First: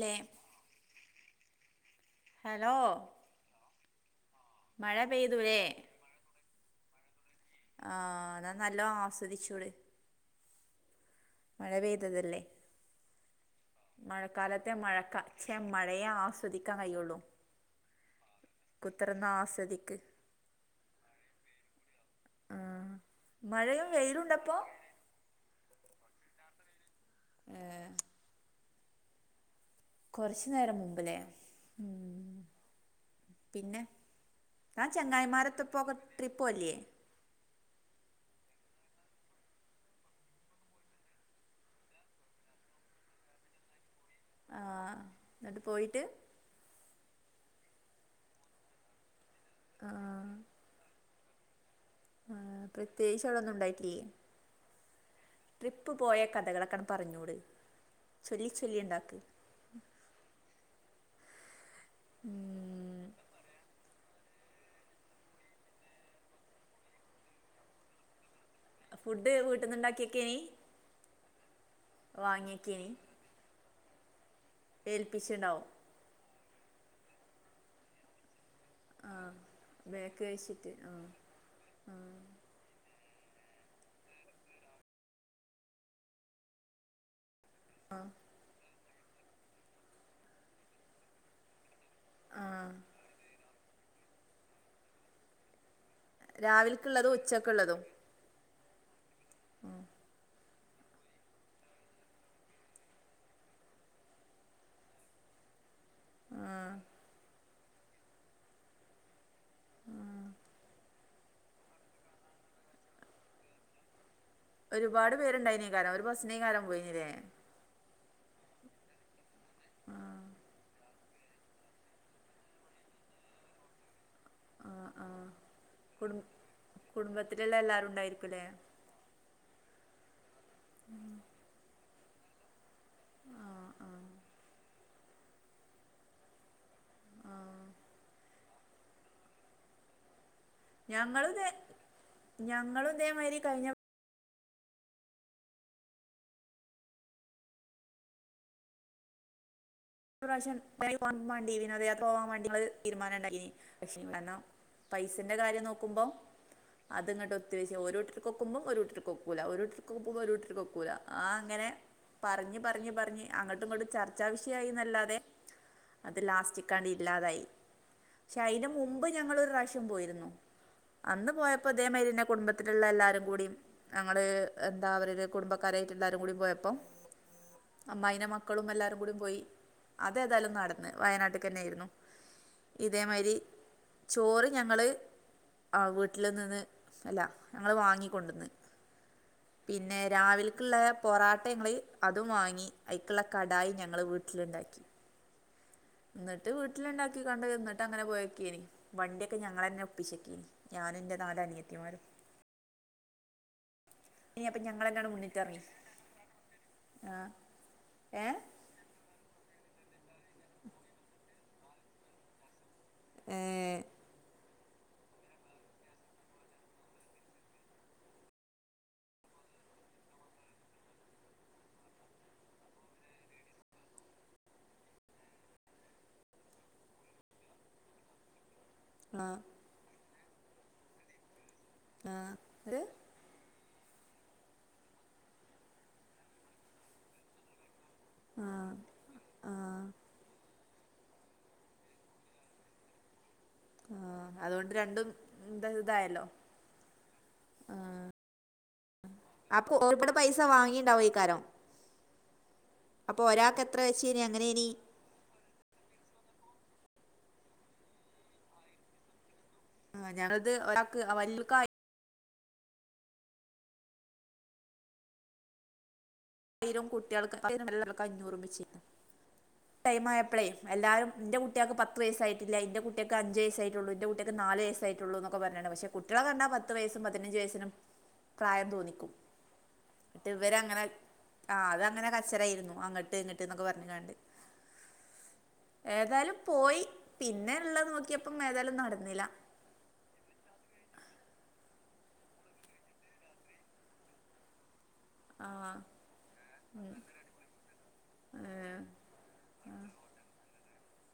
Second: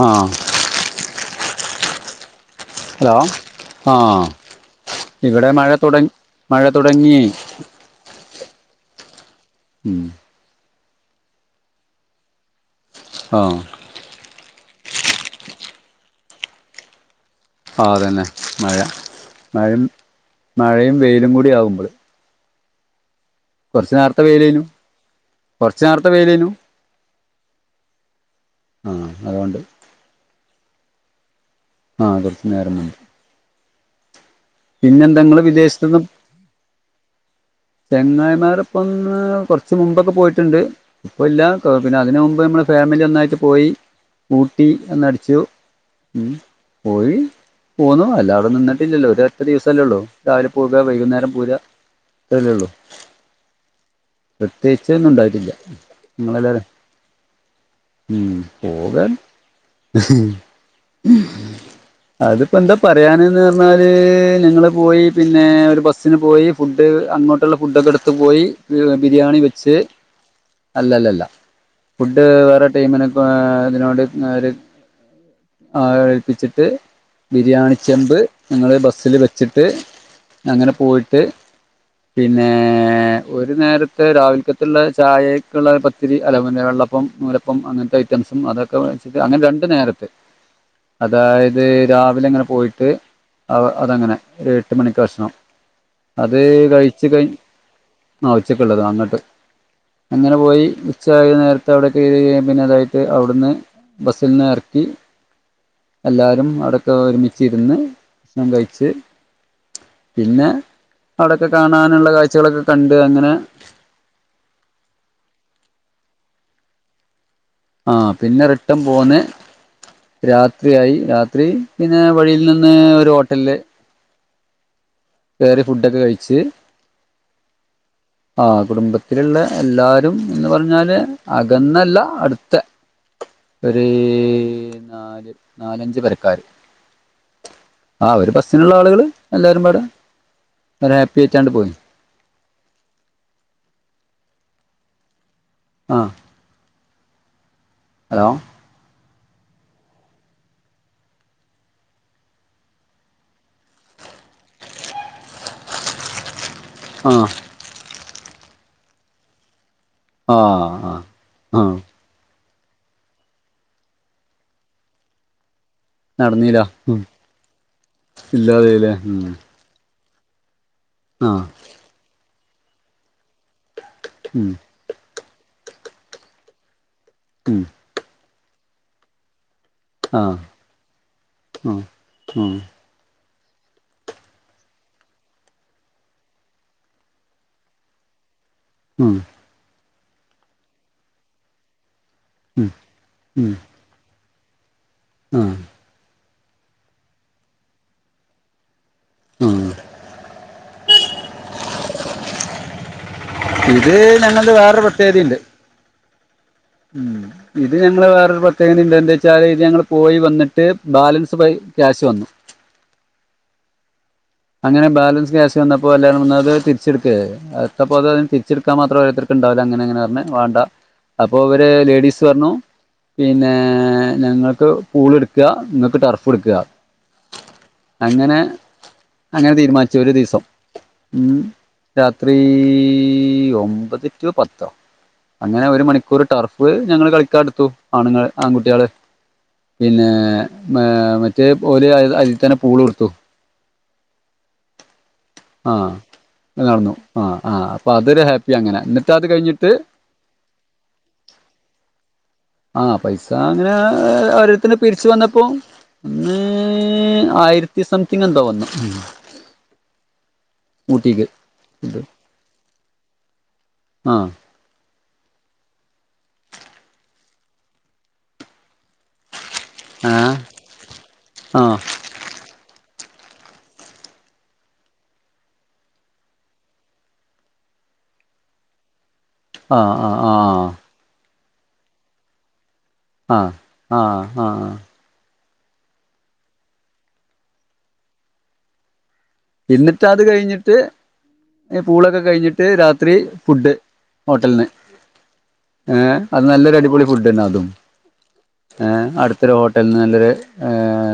ആ hello hello മഴ ആഹ്ഇവിടെ പെയ്തൂലേ മഴ തുട മഴ തുടങ്ങി ആഹ് എന്നാ നല്ല ആസ്വദിചൂട് ഉം മഴ പെയ്തതല്ലേ ആഹ് മഴക്കാലത്തെ മഴക്കാ മഴയെ ആസ്വദിക്കാൻ കയ്യൊള്ളൂ ആഹ് അതന്നെ മഴ മഴയും ആസ്വദിക്ക് മഴയും വെയിലും കൂടി ആകുമ്പോളെ ആ മഴയും വെയിലും ഉണ്ടപ്പോ കൊറച്ചു നേരത്തെ വെയ്ലെനു ഏഹ് ആഹ് അതുകൊണ്ട് കുറച്ചു നേരം മുമ്പ് ലേ ആഹ് കുറച്ച് നേരം വെകും പിന്നെ താൻ ഇങ്ങള് ചെങ്ങായിമാരത്തപ്പോ ഒക്കെ വിദേശത്തുനിന്ന് ട്രിപ്പോകല്ലേ ചെങ്ങായിമാരൊപ്പൊന്ന് കൊറച്ച് മുമ്പൊക്കെ പോയിട്ടുണ്ട് ഇപ്പ ഇല്ല പിന്നെ അതിന് മുമ്പ് നമ്മള് ഫെമിലി ഒന്നായിട്ട് പോയി ഊട്ടി ആഹ് എന്നടിച്ചു എന്നിട്ട് പോയിട്ട് പോയി പോന്നു അല്ല അവിടെ നിന്നിട്ടില്ലല്ലോ ഒരു ഒറ്റ ദിവസമല്ലേ ഉള്ളൂ ആഹ് രാവിലെ പോവുക വൈകുന്നേരം പോര ആ പ്രത്യേകിച്ച് അവിട ഒന്നും ഉണ്ടായിട്ടില്ലേ പ്രത്യേകിച്ച് ഇന്ന് ഉണ്ടായിട്ടില്ല ട്രിപ്പ് പോയ നിങ്ങളെല്ലാര- കഥകളൊക്കെയാണ്ട് പറഞ്ഞൂട് ഉം ചൊല്ലി ചൊല്ലി പോകാന്‍ ഉണ്ടാക്ക് അത്പ്പൊ എന്താ പറ ഉം പറയാനെന്ന് പറഞ്ഞാൽ ഞങ്ങൾ പോയി പിന്നെ ഒരു ബസ്സിന് പോയി ഫുഡ് അങ്ങോട്ടുള്ള ഫുഡൊക്കെ എടുത്ത് പോയി- ഫുഡ് ബിരിയാണി വെച്ച് വീട്ടിന്നുണ്ടാക്കിയൊക്കേനി അല്ലല്ലല്ല ഫുഡ് വേറെ വാങ്ങിയൊക്കേനി ടൈമിന്- അതിനോട് [unintelligible] ഏൽപ്പിച്ചിണ്ടാവു അയാളെ ഏൽപ്പിച്ചിട്ട് ബിരിയാണി ചെമ്പ്- ഞങ്ങൾ ആ ബസ്സിൽ വെച്ചിട്ട് ബേക്ക് വെച്ചിട്ട് അങ്ങനെ ആ പോയിട്ട് പിന്നെ ഒരു നേരത്തെ രാവിലക്കത്തുള്ള ചായക്കുള്ള പത്തിരി അല്ല പിന്നെ വെള്ളപ്പം നൂലപ്പം അപ്പം അങ്ങനത്തെ ഐറ്റംസും അതൊക്കെ വാങ്ങിച്ചിട്ട് അങ്ങനെ രണ്ട നേരത്തെ അതായത് രാ [unintelligible] ഇങ്ങനെ പോയിട്ട് അത് അങ്ങനെ ഒരു എട്ട് മണിക്ക് ഭക്ഷണം അത് കഴി- രാവിലക്കുള്ളതും ഉച്ചക്കുള്ളതും ആ ഉച്ചക്കുള്ളത് അങ്ങട്ട് അങ്ങനെ പോയി ഉച്ചായ നേരത്തെ അവിടെ കേറിപിന്നെ അതായിട്ട് അവിടുന്ന് ബസ്സിൽ നിന്ന് എറക്കി ആ എല്ലാരും അവിടൊക്കെ ഒരുമിച്ചിരുന്ന് ഭക്ഷണം കഴിച്ച് പിന്നെ അവിടൊക്കെ കാണാനുള്ള കാഴ്ചകളൊക്കെ കണ്ട് അങ്ങനെ ഒരുപാട് പേരുണ്ടായിതിനേ കാ [unintelligible] രം ഒരു ബസിനേ കാ [unintelligible] രം പോയിനല്ലേ ആ പിന്നെ റിട്ടൻ പോന്ന് രാത്രിയായി രാത്രി ഇത്‌ പിന്നെ വഴിയിൽ നിന്ന് ഒരു ഹോട്ടലില്- ആഹ് ആഹ് വേറെ ഫുഡൊക്കെ കഴിച്ച് കുടുംബത്തിലുള്ള എല്ലാരും ഇണ്ടായി ആ കുടുംബത്തിലുള്ള എല്ലാരും എന്ന് പറഞ്ഞാല് അകന്നല്ല അടുത്ത ഒരു നാല് നാലഞ്ച് പെരക്കാര് ആ ഒര് ബസ്സിനുള്ള ആളുകള് എല്ലാരും പാടെ ഒരു ഹാപ്പി ഞങ്ങള ഇതേ ആയിട്ടാണ്ട് പോയി ഞങ്ങളും ഇതേമാതിരി കഴിഞ്ഞ ആ ഹലോ പ്രാവശ്യം [unintelligible] വാണ്ടി വിനോദ യാത്ര പോവാൻ വാണ്ടി ഞങ്ങള് തീരുമാനം ഇണ്ടാക്കീഞ്ഞി [unintelligible] പൈസന്റെ കാര്യം നോക്കുമ്പോ ആ അത്ങ്ങട്ട് ഒത്തില്ല ഒരൂട്ടര്ക് ഒക്കുംബം ഓരൂട്ടർക്ക്‌ ഒക്കൂലാ ഒരൂട്ട ക്കുംമ്പം ആ ഒരൂട്ടർ ക്കൊക്കൂല ആ അങ്ങനെ പറഞ്ഞ് പറഞ്ഞ് പറഞ്ഞ് അങ്ങട്ടും ഇങ്ങട്ടും ചർച്ചാ വിഷയായി ന്നല്ലാതെ അത് നടന്നീല ലാസ്റ്റിക്കാണ്ട് ഉം ഇല്ലാതായി പക്ഷെ അയിന് ഇല്ലാതായില്ലേ മുമ്പ് ഉം ഞങ്ങള് ഒരു പ്രാവശ്യം പോയിരുന്നു അന്ന് ആ പോയപ്പോ ഇതേമാതിരിന്നെ കുടുംബത്തിലുള്ള എല്ലാരും കൂടി ഞങ്ങള് ഉം താ അവരുര് കുടുംബക്കാരായിട്ടല്ലാരും കൂടി പോയപ്പം ഉം അമ്മായിനെ മക്കളും എല്ലാരും കൂടി പോയി അത് ആ ആ ഏതായാലും നടന്ന് വയനാട്ട്ക്ക് എന്നെ ആ ആയിരുന്നു ഉം ഇതേമായിരി ചോറ് ഞങ്ങൾ ആ വീട്ടിൽ നിന്ന് അല്ല ഞങ്ങൾ വാങ്ങികൊണ്ടെന്ന് ഉം പിന്നെ രാവിൽക്ക്ള്ള പൊറാട്ട ഞങ്ങള് അതും വാങ്ങി അയിക്ക്ള്ള കടായി ഞങ്ങള് വീ വീട്ടിലുണ്ടാക്കി ആഹ് ഇന്നിട്ട് വീട്ടില് ഇണ്ടാക്കി കാണ്ട് ന്നട്ട് അങ്ങനെ പോയക്കേനി വണ്ടിയൊക്കെ ആ ഞങ്ങളന്നെ ഏൽപ്പിച്ചെക്കെയ്നി ഞാനും ന്റെ നാല് അനിയത്തിമാരും ഇത് ഇനി ഞങ്ങൾത് അപ്പം വേറെ ഞങ്ങൾ തന്നെയാണ് പ്രത്യേകതിണ്ട് മുന്നിട്ടിറങ്ങി ഉം ആ ഇത് ഞങ്ങള് ഏ വേറൊരു പ്രത്യേ കതെന്താ ചാൽ ഇത് ഞങ്ങൾ പോയി വന്നിട്ട് ബാലൻസ് വഴി ക്യാഷ് വന്നു ഏ അങ്ങനെ ബാലൻസ് ക്യാഷ് വന്നപ്പോ എല്ലാരും ഒന്ന്അത് തിരിച്ചെടുക്കയ്ത് ത്തപ്പോ അതിന് തിരിച്ചെടുക്കാൻ മാത്രം ഓരോരുത്തർക്കുംണ്ടാവൂല അങ്ങനെ ഇങ്ങനെ പറഞ് വാണ്ട അപ്പൊ ഇവര് ലേഡീസ് പറഞ്ഞു പിന്നെ ഞങ്ങൾക്ക് പൂള് എട്ക്ക നിങ്ങൾക്ക് ടർഫ് എട്ക്കാ അങ്ങനെ ആ അങ്ങനെ തീരുമാനിച്ചു ഒരു ദിവസം ഉം ആ രാത്രീ ഇത് ഈ ഒമ്പത് ടു പത്തോ അങ്ങനെ ഒരു മണിക്കൂർ ടർഫ് ഞങ്ങള് കളിക്കാൻ എടുത്തു ആണുങ്ങള് ആ ആൺകുട്ടികള് ആ പിന്നെ മേ മറ്റേ ഓൽ അതിൽ തന്നെ പൂള് എട്ത്തു ആ അതുകൊണ്ട് രണ്ടും ഇത് ആഹ് ഇതായല്ലോ നടന്നു ആഹ് ആ അപ്പൊ ആഹ് അതൊരു ഹാപ്പി അങ്ങനെ ന്നിട്ട് അത് കഴിഞ്ഞിട്ട് അപ്പൊ ഒരുപാട് പൈസ വാങ്ങിയിണ്ടാവോയിക്കാരം ആഹ് പൈസ അങ്ങനെ എത്ര വെച്ചീനി അങ്ങനേനി ഓരോരുത്തർ പി രിച്ചു വന്നപ്പോ അന്ന് ആയിരത്തി സംതിങ് എന്തോ വന്നു ആ ഞങ്ങളത് ഒരാക്ക് ആ ഊട്ടിക്ക് വല്യ [unintelligible] [unintelligible] ആ ആയിരം കുട്ടികൾക്ക [inaudible] അഞ്ഞൂറും വെച്ച് ടൈം ആ ആയപ്പളെ എല്ലാരും എന്റെ ആ കുട്ട്യേൾക്ക് പത്ത് വസ്സായിട്ടില്ല ന്റെ കുട്ട്യാൾക്ക് പത്ത് വയസ്സായിട്ടില്ല ഇന്റെ കുട്ട്യേക്ക് അഞ്ച് വസ്സായിട്ടുള്ളൂ എന്റെ കുട്ട്യാൾക്ക് നാല് വയസയിട്ടുള്ളൂ ന്നൊക്ക പറഞ്ഞാണ്ട് പക്ഷെ കുട്ട്യളണ്ടാ പത്ത് വയസ്സും പതിനഞ്ച് വയസിനും പ്രായം തോന്നിക്കും ആ ആ ന്നട്ട് ഇവരെ അങ്ങനെ ആ അത് അങ്ങനെ കച്ചറായിരുന്നു അങ്ങട്ട് ങ്ങട്ട് ആ എന്നൊക്കെ പറഞ്ഞു ആ കാണ്ട് ആ ആ ഏതായാലും പോയി പിന്നെ ഉള്ളത് നോക്കിയപ്പം ഏതായാലും നടന്നില്ല എന്നിട്ട് അത് കഴിഞ്ഞിട്ട് ഈ പൂളൊക്കെ കഴിഞ്ഞിട്ട് രാത്രി ഫുഡ് ഹോട്ടൽന്ന് ആഹ് ഏ അത് നല്ലൊരു അടിപൊളി ഫുഡ്ന്നെ അതും ഏ അടുത്തൊരു ഹോട്ടല്ന്ന് നല്ലൊരു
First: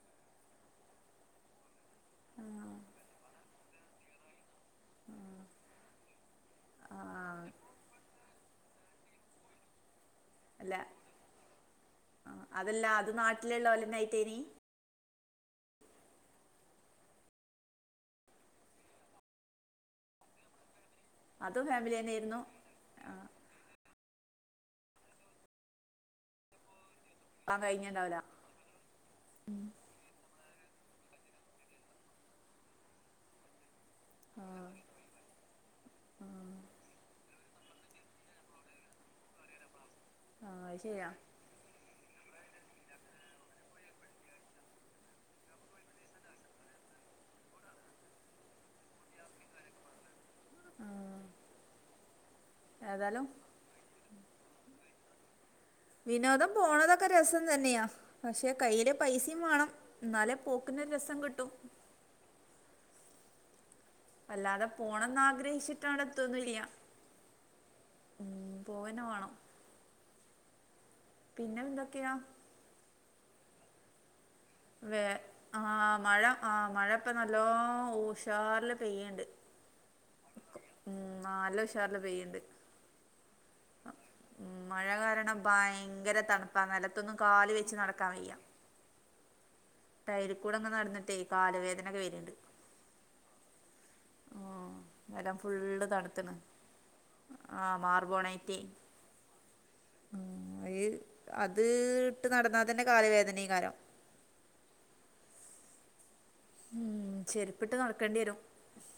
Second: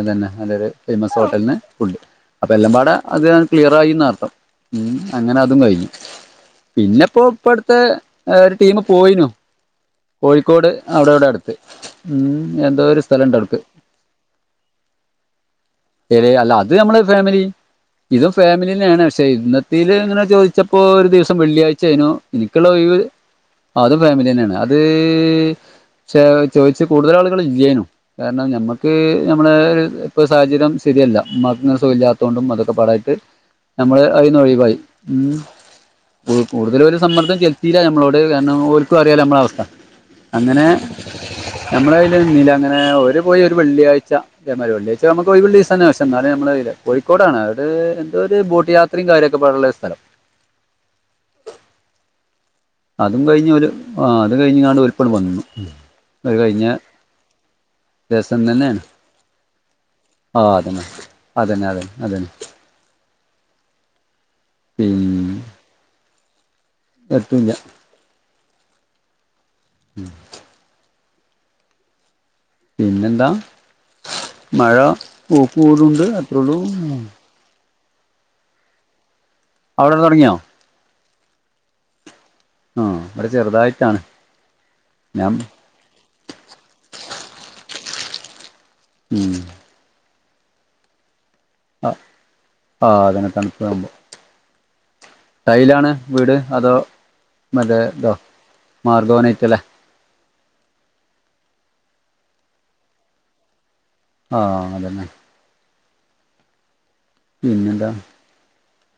ഇതന്നെ നല്ലൊരു ഫേമസ് ഹോട്ടലന്ന് ഫുഡ് അപ്പൊ എല്ലാം പാടെ അത് ക്ലിയറായിന്നാർത്ഥം ഉം അങ്ങനതും കയ്ഞ്ഞു പിന്നെപ്പോ ആഹ് ഇപ്പടുത്തെ ഒരു ടീം പോയിനു കോഴിക്കോട് അല്ല അവിടവിടെ അടുത്ത് ഉം എന്തോ ഒരു സ്ഥലണ്ട് അവ്ടുക്ക് അല നൈത്തേരി രി അല്ല അത് നമ്മള് ഫാമിലി ഇതും ഫാമിലിന്നെയാണ് പക്ഷെ ഇന്നത്തേത് ങ്ങനെ ചോദിച്ചപ്പോ ഒരു ദിവസം സം അതും ഫാമിലി വെള്ളിയാഴ്ചയ്നോ തന്നെയായിരുന്നു എനിക്കുള്ള ഒയിവ് അതും ഫാമിലിയന്നെയാണ് അത് ചേ ചോദിച്ചു കൂടുതലാള് പോവാൻ ല്ലേനു കഴിഞ്ഞിണ്ടാവൂല കാരണം നമ്മക്ക് നമ്മളെ ഇപ്പൊ സാഹചര്യം ശരിയല്ല മ്മാക് സുഖല്യാത്തോണ്ടും അതൊക്കെ പാടായിട്ട് നമ്മള് ആഹ് അതിന്നൊഴിവായി ആഹ് കൂടുതലൊരു സമ്മർദ്ദം ചെല് ത്തീല ഞമ്മളോട് കാരണം ഓര്ക്കും അറിയാലൊ നമ്മളവസ്ഥ ആഹ് അങ്ങനെ അത് ശരിയാ ഞമ്മളയ്ല് നിന്നീലാങ്ങനെ ഓര് പോയി ഒരു വെള്ളിയാഴ്ച തേമാരി വെള്ളിയാഴ്ച നമുക്ക് ഒയിവുള്ളെ തന്നെസം എന്നാല് അമ്മളോയില്ല കോയിക്കോടാണ് അത്എന്തോ ഒരു ബോട്ട് യാത്രയും കാര്യൊക്കെ പാടുള്ള ഒരു സലം ആഹ് അതും ഏതായാലും കഴിഞ്ഞോല് ആ അത് കഴിഞ്ഞ്ങ്ങാണ്ട് ഓലിപ്പള് വന്നു അത് വിനോദം കഴിഞ്ഞ പോണതൊക്കെ രസം തന്നെയാ ദിവസം പക്ഷെ തന്നെയാണ് കയ്യില് പൈസയും വേണം ന്നാലെ പോക്കിനൊര് രസം കിട്ടു അതെ അല്ലാതെ പിന്നെ പോണന്നാഗ്രഹിച്ചിട്ടവിടെത്തൊന്നില്ല്യാ ഇല്യ പോവന്നെ വാണം ഉം പിന്നെന്തൊക്കെയാ പിന്നെന്താ മഴ വേ [unintelligible] ണ്ട് അത്രേള്ളൂ ലോ ഉഷാറില് പെയ്യണ്ട് അവിടെ തൊടങ്ങിയാ ഉം നാല്ലുഷാറ്ല് പെയ്യുണ്ട് ആ ഇവിടെ ചെറുതായിട്ടാണ് മഴ ഞാൻ കാരണം ഭയങ്കര തണ് പ്പ നെലത്തൊന്നും കാല് വെച്ച് നടക്കാൻ വയ്യാ [unintelligible] ടൈലികൂടെങ്ങ് നടന്നിട്ടെ ഈ ആ കാലവേദനൊക്കെ വരണ്ട് ആ, അതന്നെ തണുപ്പ് ആകുമ്പോ എലം ഫുള്ള് ടൈലാണ് തണ്ത്തണ് വീട് അതോ ആഹ് മറ്റേ ഇതോ മാർപോണായിറ്റേ മാർഗോനൈറ്റ് അല്ലേ ആ അ അത്ട്ട് നടന്നാ തന്നെ കാലവേദന കാരം ആഹ് അതന്നെ ഉം ചെരുപ്പിട്ട് പിന്നെന്താ നടക്കേണ്ടി വരും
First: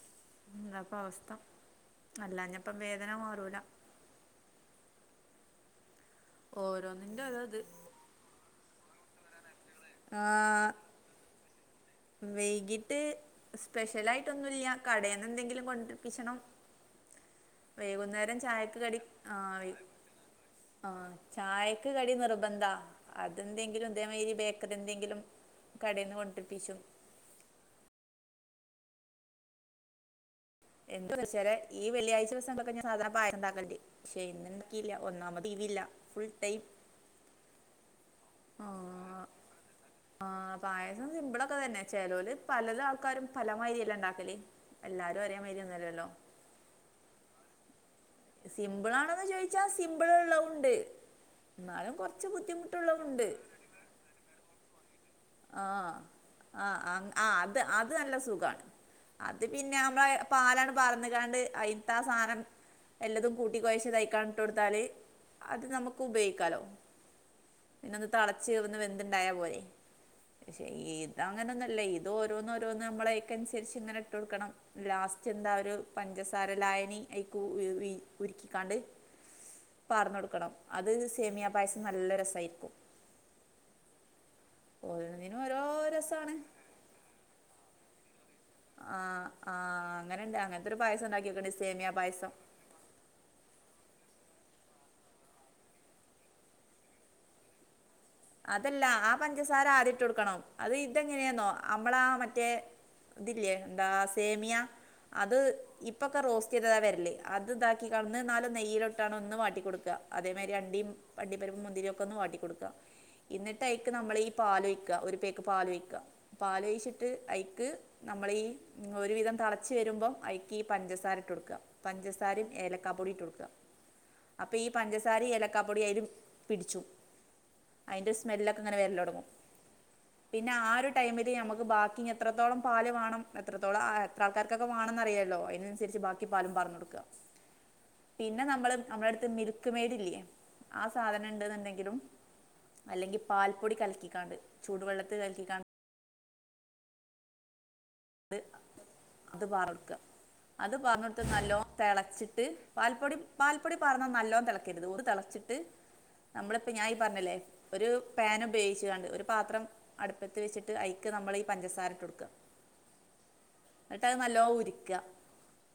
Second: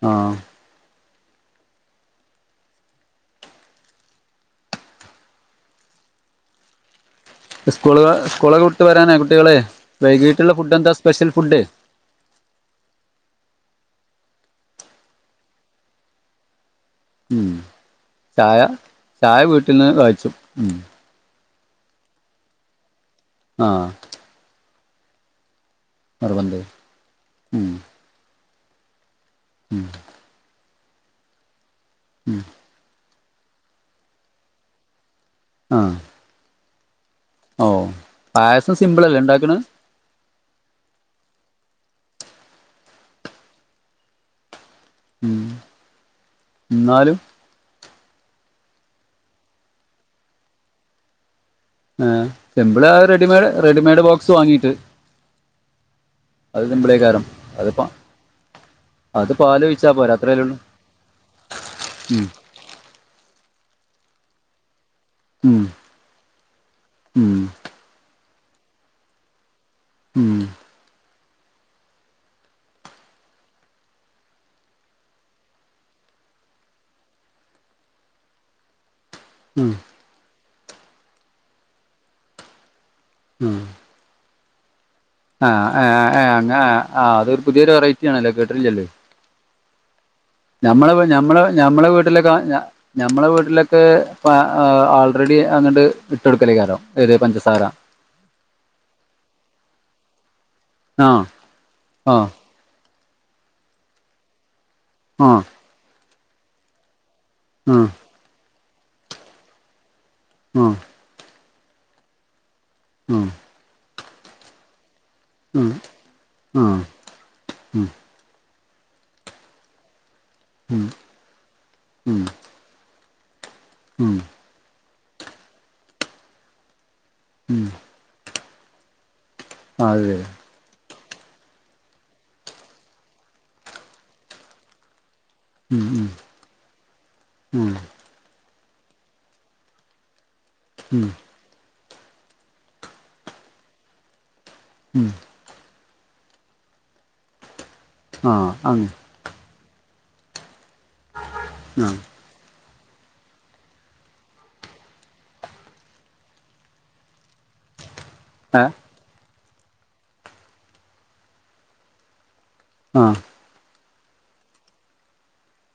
ആഹ് നാപ്പൊവസ്ഥ അല്ലാഞ്ഞപ്പം വേദന മാറൂല ഓരോന്ന്ന്റെത് സ്കൂള് സ്കൂളക്കവിട്ട് വരാനായ കുട്ട്യള് വൈകീട്ടുള്ള ഫുഡെന്താ സ്പെഷ്യൽ ഫുഡ് വൈകീട്ട് സ്പെഷ്യലായിട്ടൊന്നുല്ല കടേന്നെന്തെങ്കിലും കൊണ്ടപ്പിച്ചണം ഉം വൈകുന്നേരം ചായ ചായക്ക് കടി ആ ചായ വീട്ടിൽന്ന് കാച്ചും ഉം ആഹ് ചായക്ക് കടി നിർബന്ധാ ആഹ് അതെന്തെങ്കിലും ഇതേ മരി ബേക്കറി എന്തെങ്കിലും കടേന്ന് കൊണ്ടിരിപ്പിച്ചും [unintelligible] ഉം [unintelligible] ഉം ടീവില്ല ആഹ് ഫുൾ ടൈം ഓ പായസം സിമ്പിളല്ലേ ഉണ്ടാക്ക്ണ് ആഹ് പായസം സിമ്പിളൊക്കെ തന്നെ ചെലോല് പലതാൾക്കാരും പലമാരിയല്ലേണ്ടാക്കല് എല്ലാരും ഒരേ ഉം മായിരിന്നുലല്ലോ എന്നാലും സിംമ്പിളാണെന്ന് ചോയിച്ചാ സിംമ്പിൾ ഉള്ള ഉണ്ട് എന്നാലും ഏഹ് കൊറച്ച് സിമ്പിള് ആ ബുദ്ധിമുട്ടുള്ളതുണ്ട് റെഡിമെയ്ഡ് റെഡിമെയ്ഡ് ബോക്സ് വാങ്ങീട്ട് ആഹ് അത് ആഹ് സിമ്പിളേക്കാരം ആഹ് അത് അതിപ്പോ അത് നല്ല സുഖാണ് അത് പിന്നെ പാലൊഴിച്ചാ പോരെ നമ്മള് അത്രല്ലേള്ളൂ പാലാണ്ട് പാറ്ന്ന്ക്കാണ്ട് അയിത്താ ഉം സാനം എല്ലതും കൂട്ടികൊഴച്ച് അത് അയിക്കാണ്ട് ഇട്ടോട്ത്താല് ഉം അത് നമുക്ക് ഉപയോഗിക്കാലോ ഉം പിന്നോന്ന് തളച്ച് ഒന്ന് വെന്ത്‌ണ്ടായാ പോരെ ഉം പക്ഷെ ഈ ഇതങ്ങനൊന്നുല്ല ഇതോരോന്ന് ഓരോന്ന് നമ്മളയ്ക്കന്സരിച്ച് ഇങ്ങനെ ഇട്ടോട്ക്കണം ലാസ്റ്റ്ന്താ ഒര് പഞ്ചസാര ലായനി അയിക്ക് ഉഴി ഉര്ക്കിക്കാണ്ട് മ്മ് പാർന്നോട്ക്കണം അത് സേമിയാ പായസം നല്ല രസായിരിക്കും ഉം ഓരോന്നിനും ഓരോ ആഹ് ഏഹ് ഏഹ് രസാണ് അങ്ങ ആഹ് അതൊര് പുതിയൊരു വെറൈറ്റിണല്ലോ കേ ആഹ് ആഹ് അങ്ങനല്ലാ ഞമ്മള് ഞമ്മളെ ഞമ്മളെ വീട്ടിലൊക്ക ഞ ഞമ്മളെ വീട്ടിലൊക്കെ ഏഹ് ആ ആൾറെഡി അങ്ങട്ട് ഇട്ടോട്ക്കലേക്കാരം ഏത് പഞ്ചസാര അതല്ലാ ആ പഞ്ചസാര ആദ്യ ഇട്ടോട്ക്കണം അത് ആഹ് ഇതെങ്ങനെയാെന്നോ നമ്മളാ ആഹ് മറ്റേ ഇതില്ലേ എന്താ സേമിയ അത് ആഹ് ഇപ്പൊക്കെ റോസ്റ്റ്യ്താ വരല് അത് ആഹ് ഇതാക്കിക്കാണ്ടേന്നേ ന്നാലും നെയ്യിലിട്ടാണ്ടോന്ന് വാട്ടിക്കൊട്ക്ക അതേമാതിരി ആഹ് അണ്ടിം അണ്ടി പരിപ്പും മുന്തിരി ഒക്കൊന്ന് വാട്ടിക്കൊട്ക്ക ആഹ് എന്നിട്ടയ്ക്ക് നമ്മള് ഈ പാലൊഴിക്ക ഒരു പേക്ക് പാലൊഴിക്ക ആഹ് ആഹ് ആഹ് പാലൊഴിച്ച് ട്ട് അയിക്ക് ഉം നമ്മളീ ഒരു വിധം തളച്ച് വരുമ്പം അയിക്ക് ഈ പഞ്ചസാര ഇട്ടോട്ക്ക ഉം ഉം പഞ്ചസാരിം ഏലക്കാ പൊടിയിട്ടോട്ക്ക ഉം അപ്പ ഈ പഞ്ചസാരിം ഏലക്കാപ്പൊടിം അയില് പിടിച്ചു ഉം അയിന്റെ സ്മെല്ലൊക്കെ ഇങ്ങനെ വരലൊട്ങ്ങും ആതെ പിന്നെ ആ ഒരു ടൈമില് നമുക്ക് ബാക്കിഞ്ഞ് എത്രത്തോളം പാല് വാണം എത്രത്തോളം എ എത്ര ആൾക്കാർക്കെ വാണന്ന് അറിയാല്ലോ ഉം അയിനനുസരിച്ച് ഉം ബാക്കി പാലും പാറ്ന്നോട്ക്ക ഉം പിന്നെ നമ്മള് നമ്മള്ളട്ത്ത് മിൽക്ക് മെയ്ഡ് ഇല്ല്യ ആ ഉം സാധനം ഇണ്ട്ന്ന്ണ്ടേങ്കിലും അല്ലെങ്കി പാൽപ്പൊടി കല്ക്കിക്കാണ്ട് ഉം ചൂടുവെള്ളത്ത് കല്ക്കിക്കാ ത് ആഹ് അങ്ങ് അത് പാറ്ന്നോട്ക്ക അത് പാറ്ന്നോട്ത്ത് നല്ലോം ആഹ് തെളച്ച്ട്ട് പാൽപ്പൊടി പാൽപ്പൊടി പാറ്ന്നാ നല്ലോം തെളക്കര്ത് ഓന്ന് തെളച്ച്ട്ട് നമ്മളിപ്പ ഞാൻ ഈ പറഞ്ഞ്ലേ ഒര് പാന് ഏഹ് ഉപയോഗിച്ചാണ്ട് ഒരു പാത്രം അട്പ്പത്ത് വെച്ചിട്ട് അയിക്ക് നമ്മള് ഈ പഞ്ചസാര ഇട്ടോട്ക്ക ആഹ് ഇന്നട്ടത് നല്ലോം ഉര്ക്ക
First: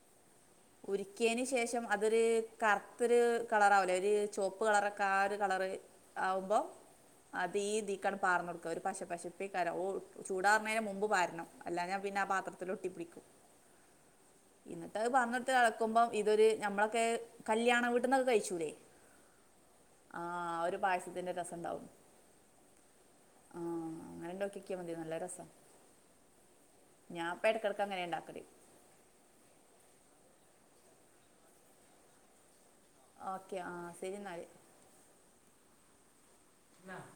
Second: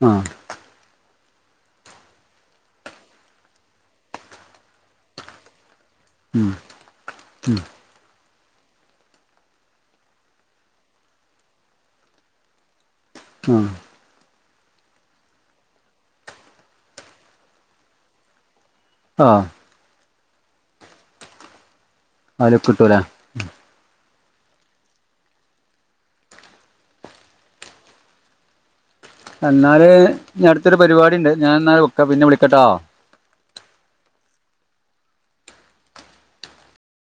ആഹ് [unintelligible] ഉരിക്കിയേന് ശേഷം അതൊരു കറ്ത്തൊര് കളറാവുലേ ഒര് ചോപ്പ് കളറൊക്കെ ആ ഒരു കളറ് ഉം ആവുമ്പോ ഉം അതീ ഇതിക്കാണ്ട് പാറ്ന്നോ ക്ക ഒരു പശപ്പശപ്പേക്കാരം ഒ ചൂടാറ്ണേന് മുമ്പ് പാരണം അല്ലാഞ്ഞാ പിന്നെ ആ പാത്രത്തില് ഒട്ടി പിടിക്കും ആഹ് ഇന്നട്ടത് പറന്നോട്ത്ത് എളക്കുമ്പം ഇതൊരു നമ്മളൊക്കെ കല്യാണ വീട്ടന്നൊക്കെ കഴിച്ചൂലേ ആഹ് ആഹ് ഒരു പായസത്തിന്റെ രസണ്ടാവും [unintelligible] ആഹ് അങ്ങനെ ഇണ്ടാക്കിയൊക്കിയ മതി നല്ല രസ ഞാൻപ്പം എടകടക്ക് അങ്ങനെ ഇണ്ടാക്കൽ എന്നാലല് ഞ അടുത്തൊരു പരിപാടി ഉണ്ട് ഞാൻ എന്നാൽ വക്ക പിന്നെ വിളിക്കട്ടോ ഓക്കെ ആഹ ശെരി ഇന്നാൽ